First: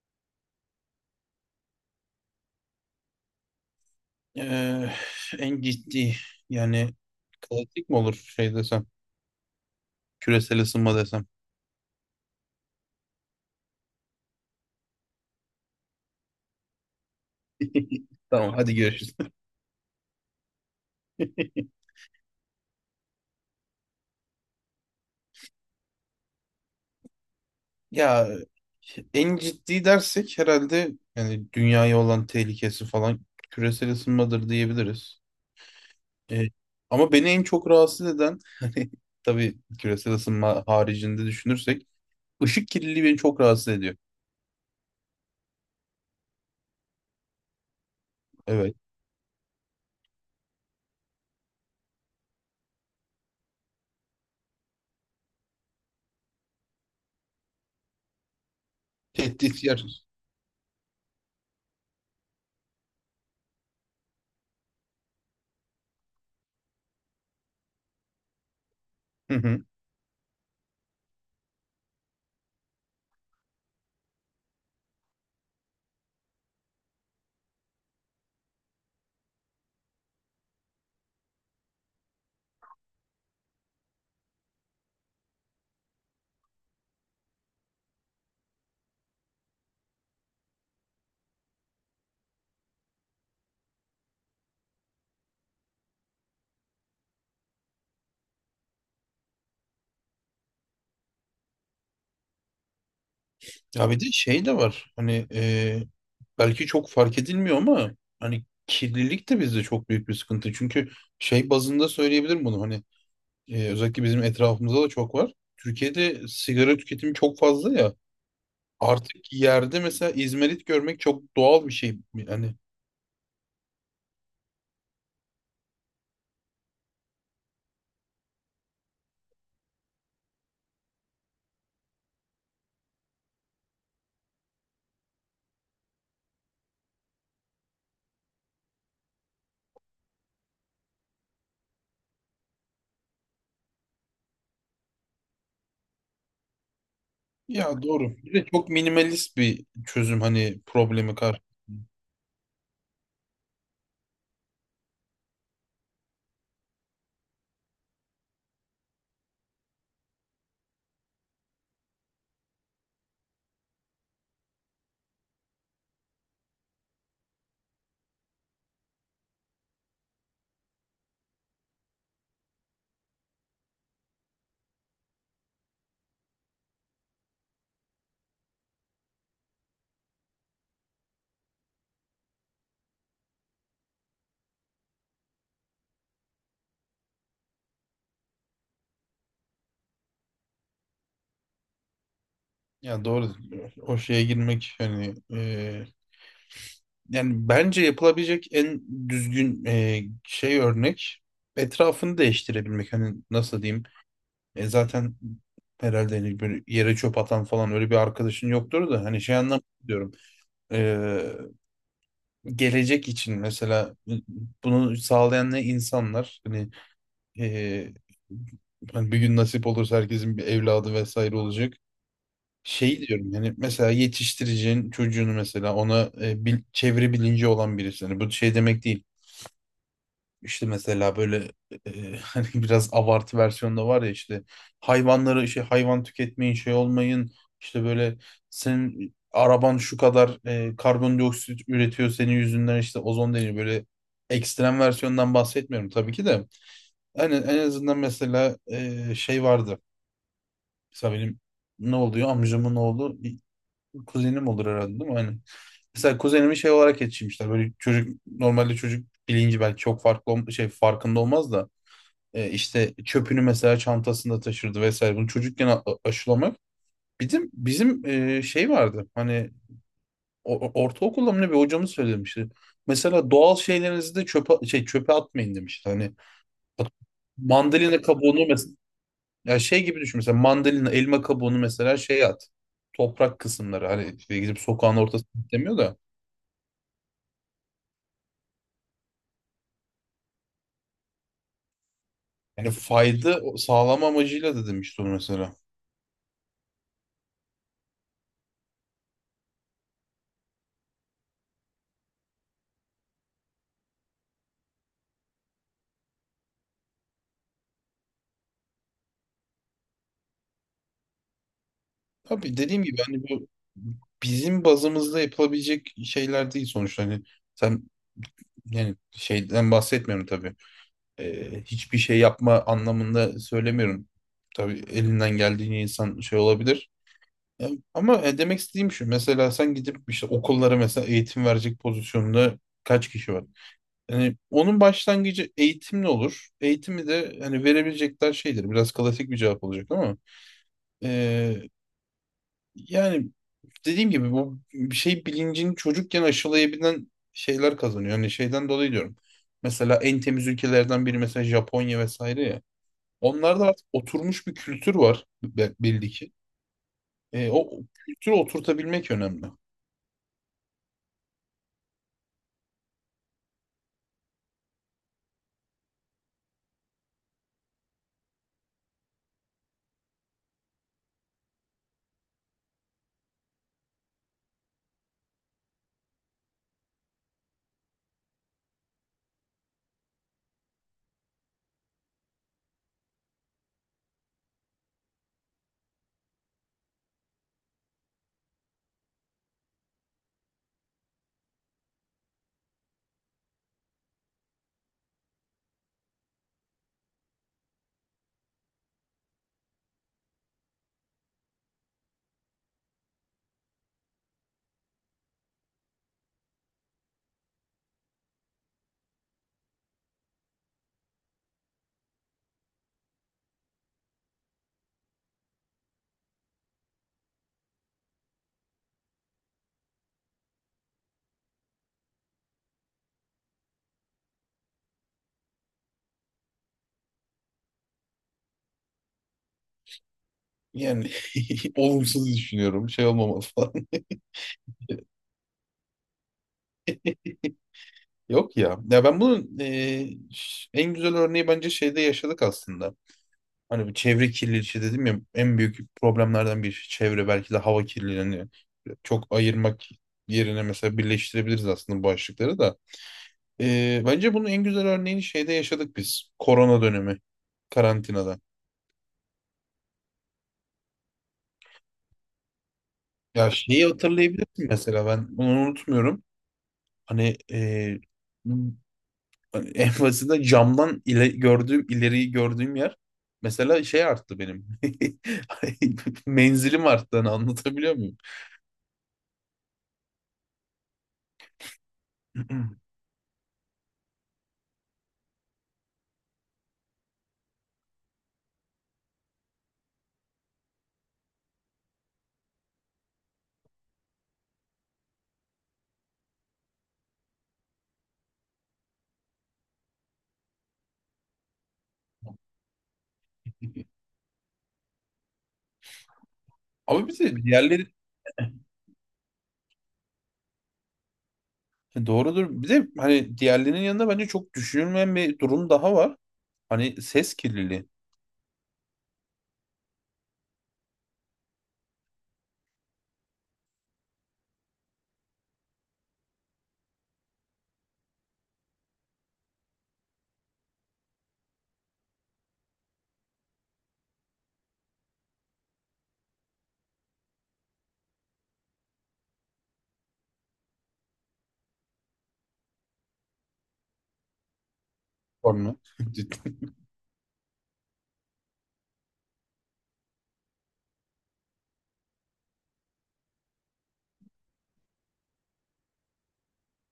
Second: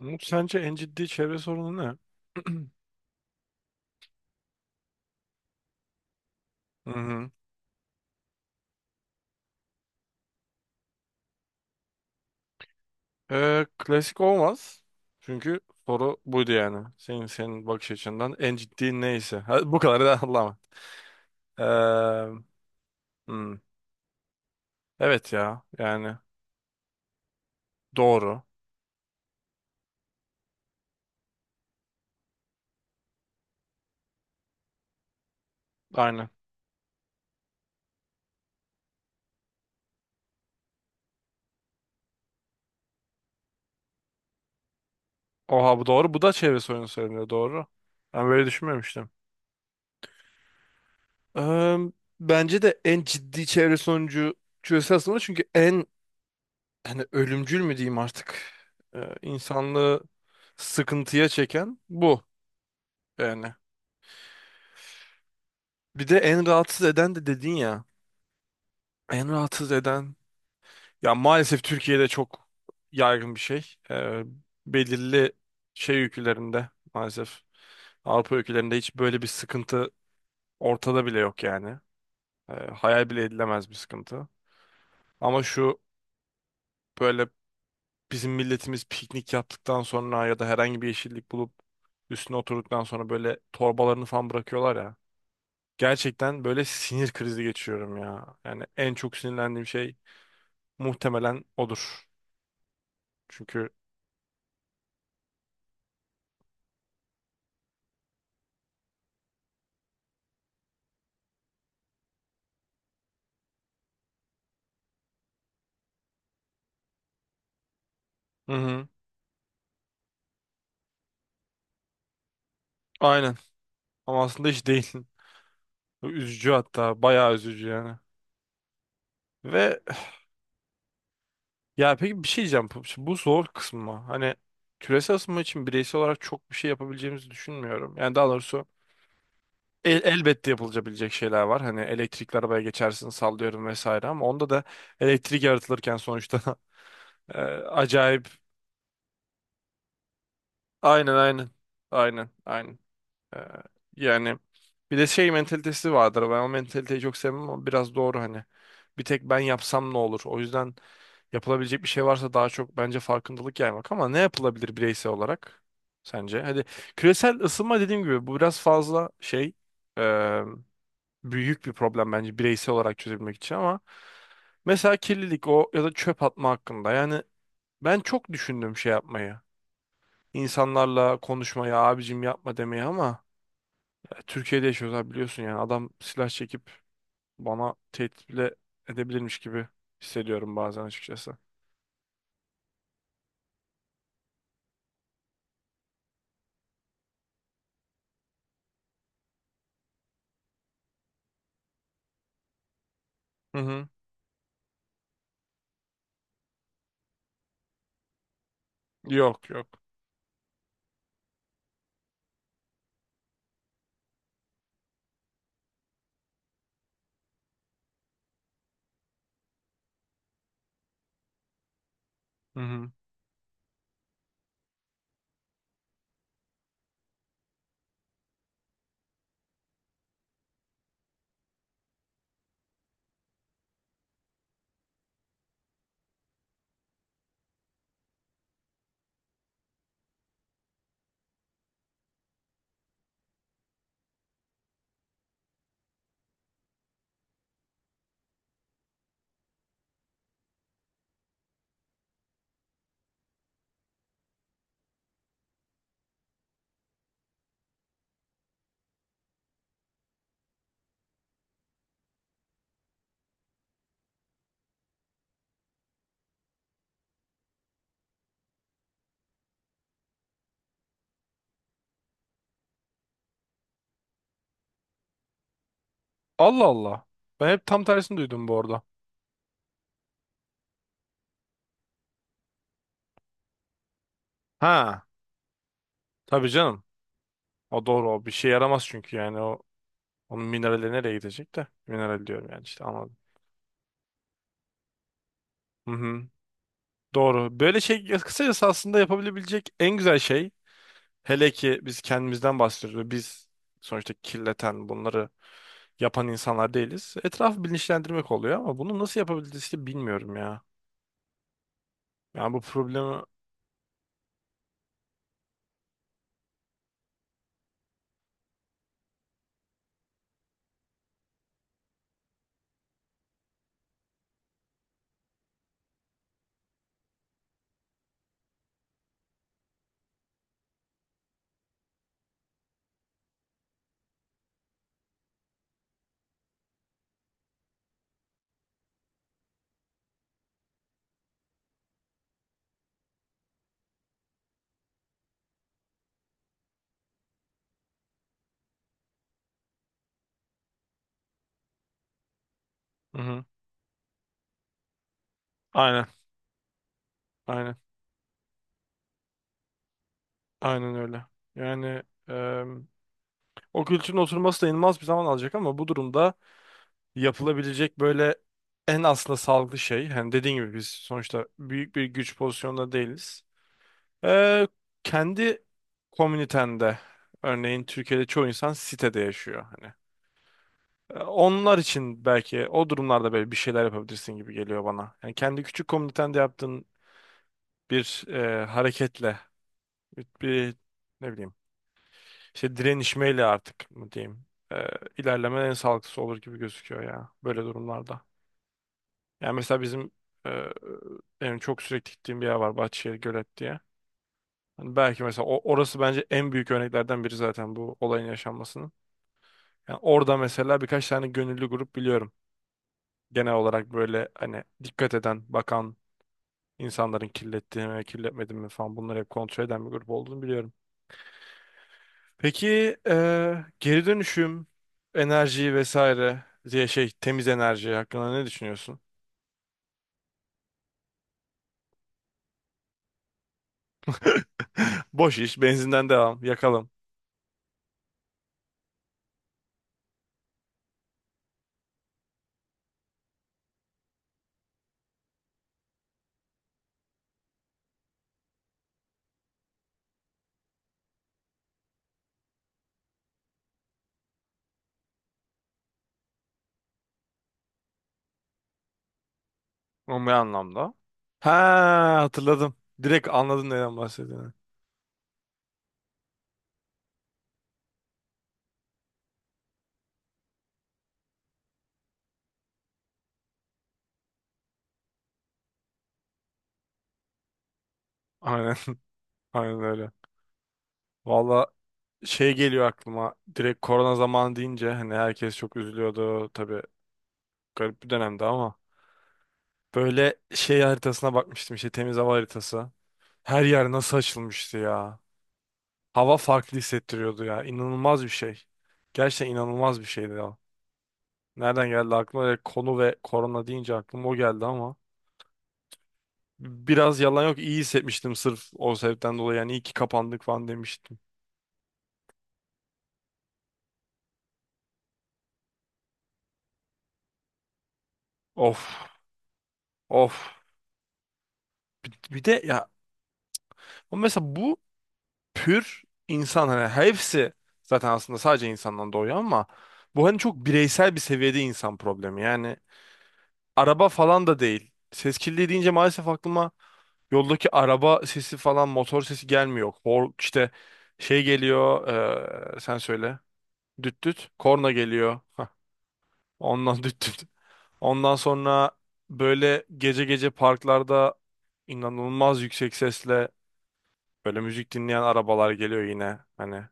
Umut, sence en ciddi çevre sorunu ne? Ee, en ciddi Hı yani hı. klasik mi olur şey desem küresel ısınma desem. Klasik olmaz. Çünkü soru buydu yani. Senin bakış açından Tamam en hadi ciddi görüşürüz. neyse. Ha, bu kadar da anlama. Ee, hmm. Evet ya yani Ya doğru. en ciddi dersek herhalde yani dünyaya olan tehlikesi falan küresel ısınmadır diyebiliriz. Aynen. Ee, ama beni en çok rahatsız eden hani tabii küresel ısınma haricinde düşünürsek ışık kirliliği beni çok rahatsız ediyor. Oha, bu doğru. Bu da çevre sorunu söyleniyor, doğru. Ben böyle Evet. düşünmemiştim. Eee, Bence de en ciddi çevre sonucu çözülse aslında, çünkü en hani ölümcül mü diyeyim artık, Tehdit yer. insanlığı sıkıntıya çeken bu yani. Bir de en rahatsız eden de dedin ya. En rahatsız eden. Ya maalesef Türkiye'de çok yaygın bir şey. Belirli şey ülkelerinde maalesef, Avrupa ülkelerinde hiç böyle bir sıkıntı ortada bile yok yani. Hayal bile edilemez bir sıkıntı. Ama şu, böyle, bizim milletimiz piknik yaptıktan sonra ya da herhangi bir yeşillik bulup üstüne oturduktan sonra böyle torbalarını falan bırakıyorlar ya. Gerçekten böyle sinir krizi geçiriyorum ya. Yani en çok sinirlendiğim şey muhtemelen odur. Çünkü Ya bir de şey de var hani belki çok fark edilmiyor ama hani kirlilik de bizde çok büyük bir sıkıntı. Çünkü şey bazında söyleyebilirim bunu hani özellikle bizim etrafımızda da çok var. Türkiye'de sigara tüketimi çok fazla ya hı hı, artık yerde mesela izmarit görmek çok doğal bir şey. Hani aynen. Ama aslında hiç değil. Bu üzücü hatta. Bayağı üzücü yani. Ve ya peki, bir şey diyeceğim. Bu zor kısmı. Hani küresel ısınma için bireysel olarak çok bir şey yapabileceğimizi düşünmüyorum. Yani daha doğrusu elbette yapılabilecek şeyler var. Hani elektrikli arabaya geçersin sallıyorum vesaire, ama onda da elektrik yaratılırken sonuçta e, ya doğru acayip. bir de çok minimalist bir çözüm hani Aynen problemi kar. aynen. Aynen aynen. Ee, Yani bir de şey mentalitesi vardır. Ben o mentaliteyi çok sevmem ama biraz doğru hani. Bir tek ben yapsam ne olur? O yüzden yapılabilecek bir şey varsa daha çok bence farkındalık yaymak, ama ne yapılabilir bireysel olarak sence? Hadi küresel ısınma dediğim gibi bu biraz fazla şey, e, büyük bir problem bence bireysel olarak çözebilmek için, ama mesela kirlilik o ya da çöp atma hakkında yani ben çok düşündüm şey yapmayı. İnsanlarla konuşmayı abicim, yapma demeyi, ama Türkiye'de yaşıyoruz abi biliyorsun, yani adam silah çekip bana tehdit bile edebilirmiş gibi hissediyorum bazen açıkçası. Ya doğru o şeye girmek hani yani bence yapılabilecek en düzgün şey örnek etrafını değiştirebilmek. Hani Hı nasıl diyeyim? hı. Zaten herhalde hani böyle yere çöp atan falan öyle bir arkadaşın yoktur da hani şey Yok anlamda yok. diyorum. E, gelecek için mesela bunu sağlayan ne insanlar hani, e, hani bir gün nasip olursa herkesin bir evladı vesaire olacak. Hı hı. Şey diyorum yani mesela yetiştireceğin çocuğunu mesela ona çevre bilinci olan birisi. Hani bu şey demek değil. İşte mesela böyle hani biraz abartı versiyonda var ya işte hayvan tüketmeyin şey olmayın işte böyle senin araban şu kadar karbondioksit üretiyor senin yüzünden işte ozon deniyor böyle ekstrem versiyondan bahsetmiyorum tabii ki de yani en azından mesela şey vardı mesela benim ne oluyor amcamın oğlu kuzenim olur herhalde değil mi? Hani mesela kuzenimi şey olarak yetiştirmişler böyle çocuk bilinci belki çok farklı şey farkında olmaz da işte çöpünü mesela çantasında taşırdı vesaire. Bunu çocukken aşılamak. Bizim şey vardı. Hani ortaokulda mı ne bir hocamız söylemişti. Mesela doğal şeylerinizi de çöpe şey çöpe atmayın demişti. Hani Allah at- Allah. Ben hep tam mandalina tersini kabuğunu duydum bu mesela arada. ya şey gibi düşün mesela mandalina elma kabuğunu mesela şey at. Toprak kısımları hani işte gidip sokağın Ha, ortasına demiyor da tabii canım. O doğru, o bir şey yaramaz çünkü yani o, onun minerali nereye gidecek de. Mineral diyorum yani yani işte, anladım. fayda sağlama amacıyla da demişti onu mesela. Hı hı. Doğru. Böyle şey kısacası, aslında yapabilebilecek en güzel şey, hele ki biz kendimizden bahsediyoruz. Biz sonuçta kirleten, bunları yapan insanlar değiliz. Etrafı bilinçlendirmek oluyor, ama bunu nasıl yapabiliriz ki bilmiyorum ya. Yani Tabii bu dediğim gibi problemi... hani bu bizim bazımızda yapılabilecek şeyler değil sonuçta hani sen yani şeyden bahsetmiyorum tabii. Hiçbir şey yapma anlamında söylemiyorum tabii elinden geldiğince insan şey olabilir. Ya, ama demek istediğim şu mesela sen gidip işte okullara mesela eğitim verecek pozisyonda kaç kişi var yani onun başlangıcı eğitimle olur eğitimi de hani verebilecekler şeydir biraz klasik bir cevap olacak ama e, yani dediğim gibi bu bir şey bilincini çocukken aşılayabilen şeyler kazanıyor. Hani şeyden dolayı diyorum. Mesela en temiz ülkelerden biri mesela Japonya vesaire ya. Hı-hı. Onlarda artık oturmuş bir kültür var Aynen, belli ki. O aynen, kültürü oturtabilmek önemli. aynen öyle. Yani e, o kültürün oturması da inanılmaz bir zaman alacak, ama bu durumda yapılabilecek böyle en aslında sağlıklı şey, hani dediğin gibi biz sonuçta büyük bir güç pozisyonunda değiliz. E, Kendi komünitende, örneğin Türkiye'de çoğu insan sitede yaşıyor. Hani e, onlar için belki o durumlarda böyle bir şeyler yapabilirsin gibi geliyor bana. Yani kendi küçük komünitende yaptığın bir hareketle, bir ne bileyim, işte direnişmeyle artık mı diyeyim, e, ilerleme en sağlıklısı olur gibi gözüküyor ya böyle durumlarda. Yani mesela bizim, e, benim çok sürekli gittiğim bir yer var, Bahçeşehir Gölet diye. Hani belki mesela orası bence en büyük örneklerden biri zaten bu olayın yaşanmasının. Yani orada mesela birkaç tane gönüllü grup biliyorum, genel olarak böyle hani dikkat eden, bakan, İnsanların kirlettiğini mi, kirletmediğini mi falan bunları hep kontrol eden bir grup olduğunu biliyorum. Peki geri dönüşüm, enerji vesaire diye şey, temiz enerji hakkında ne düşünüyorsun? Yani olumsuz düşünüyorum. Şey olmamalı falan. Boş iş, benzinden devam, yakalım. Yok ya. Ya ben bunun en güzel örneği bence şeyde yaşadık aslında. Hani bu çevre kirliliği işte dedim ya en büyük problemlerden bir çevre belki de hava kirliliği. Hani çok ayırmak yerine mesela birleştirebiliriz aslında bu başlıkları da. Bence bunun en güzel örneğini şeyde yaşadık biz. Korona dönemi karantinada. O ne anlamda? Ha, hatırladım. Direkt Ya anladın şeyi neden bahsettiğini. hatırlayabilirsin mesela ben bunu unutmuyorum. Hani hani en basitinden gördüğüm ileriyi gördüğüm yer mesela şey arttı benim. Menzilim arttı hani anlatabiliyor muyum? Aynen, aynen öyle. Valla şey geliyor aklıma. Direkt korona zamanı deyince hani herkes çok üzülüyordu. Tabii garip bir dönemdi ama. Böyle şey haritasına bakmıştım, işte temiz hava haritası. Her yer nasıl açılmıştı ya. Hava farklı hissettiriyordu ya. İnanılmaz bir şey. Gerçekten inanılmaz bir şeydi ya. Nereden geldi aklıma? Direkt konu ve korona deyince aklıma o geldi ama. Ama bir Biraz de yalan yok, iyi diğerleri hissetmiştim sırf o sebepten dolayı. Yani iyi ki kapandık falan demiştim. Doğrudur. Bir de hani diğerlerinin yanında bence çok düşünülmeyen bir durum daha var. Hani ses kirliliği Of of. Bir de ya o mesela bu pür insan, hani hepsi zaten aslında sadece insandan doğuyor, ama bu hani çok bireysel bir seviyede insan problemi. Yani araba falan da değil. Ses kirliliği deyince maalesef aklıma yoldaki araba sesi falan, motor sesi gelmiyor. Hor, işte şey geliyor sen söyle. Düt düt. Korna geliyor. Hah, sorunu. Ciddi. ondan düt düt. Ondan sonra böyle gece gece parklarda inanılmaz yüksek sesle böyle müzik dinleyen arabalar geliyor yine. Hani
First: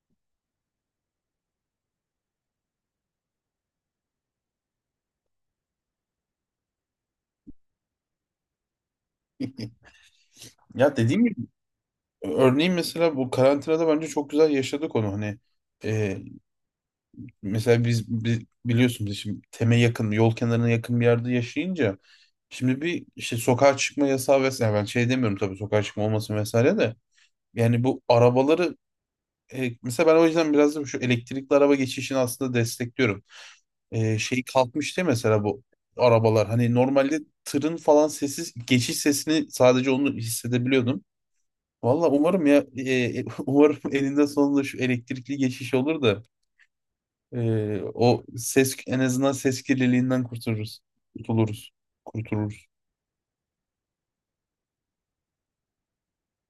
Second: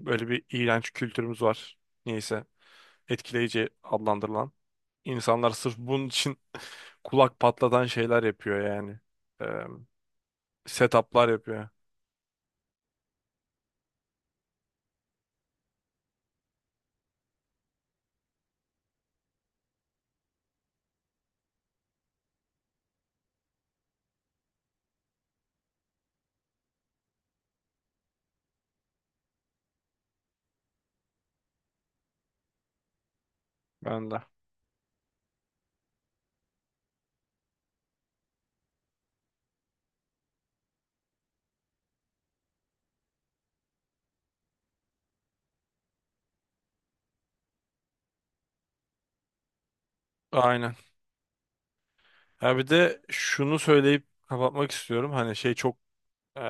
böyle bir iğrenç kültürümüz var. Neyse, etkileyici adlandırılan. İnsanlar sırf bunun için kulak patlatan şeyler yapıyor yani. Ee, Ya dediğim Setuplar gibi yapıyor. örneğin mesela bu karantinada bence çok güzel yaşadık onu. Hani e, mesela biz biliyorsunuz şimdi teme yakın, yol kenarına yakın bir yerde yaşayınca şimdi bir işte sokağa çıkma yasağı vesaire ben şey demiyorum tabii sokağa çıkma olmasın vesaire de yani bu arabaları mesela ben o yüzden biraz da şu elektrikli araba geçişini aslında destekliyorum. Ben de. Şey kalkmıştı değil mesela bu arabalar. Hani normalde tırın falan sessiz geçiş sesini sadece onu hissedebiliyordum. Valla umarım ya umarım elinde sonunda şu elektrikli geçiş olur da o ses en azından ses kirliliğinden Aynen. kurtuluruz. Kurtuluruz. Ya bir Kurtuluruz. de şunu söyleyip kapatmak istiyorum. Hani şey çok e,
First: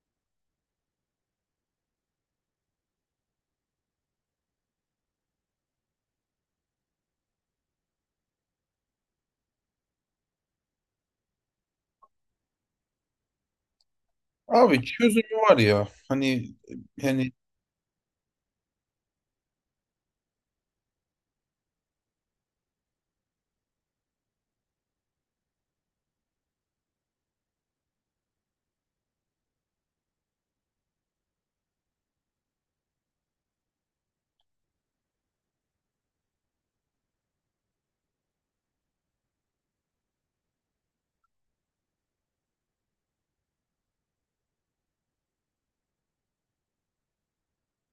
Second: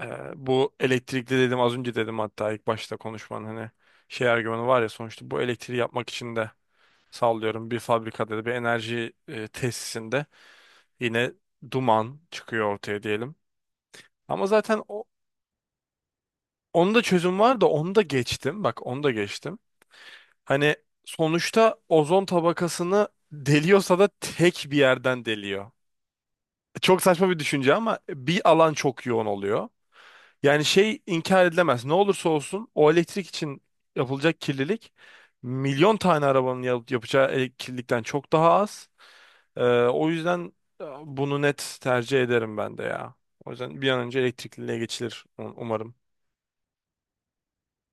bu elektrikli dedim az önce, dedim hatta ilk başta konuşmanın, hani şey argümanı var ya, sonuçta bu elektriği yapmak için de sallıyorum bir fabrikada da bir enerji tesisinde yine duman çıkıyor ortaya diyelim. Ama zaten Abi o, çözümü var ya hani onun da hani çözüm var da onu da geçtim. Bak, onu da geçtim. Hani sonuçta ozon tabakasını deliyorsa da tek bir yerden deliyor. Çok saçma bir düşünce ama bir alan çok yoğun oluyor. Yani şey inkar edilemez. Ne olursa olsun o elektrik için yapılacak kirlilik, milyon tane arabanın yapacağı kirlilikten çok daha az. O yüzden bunu net tercih ederim ben de ya. O yüzden bir an önce elektrikliliğe geçilir umarım.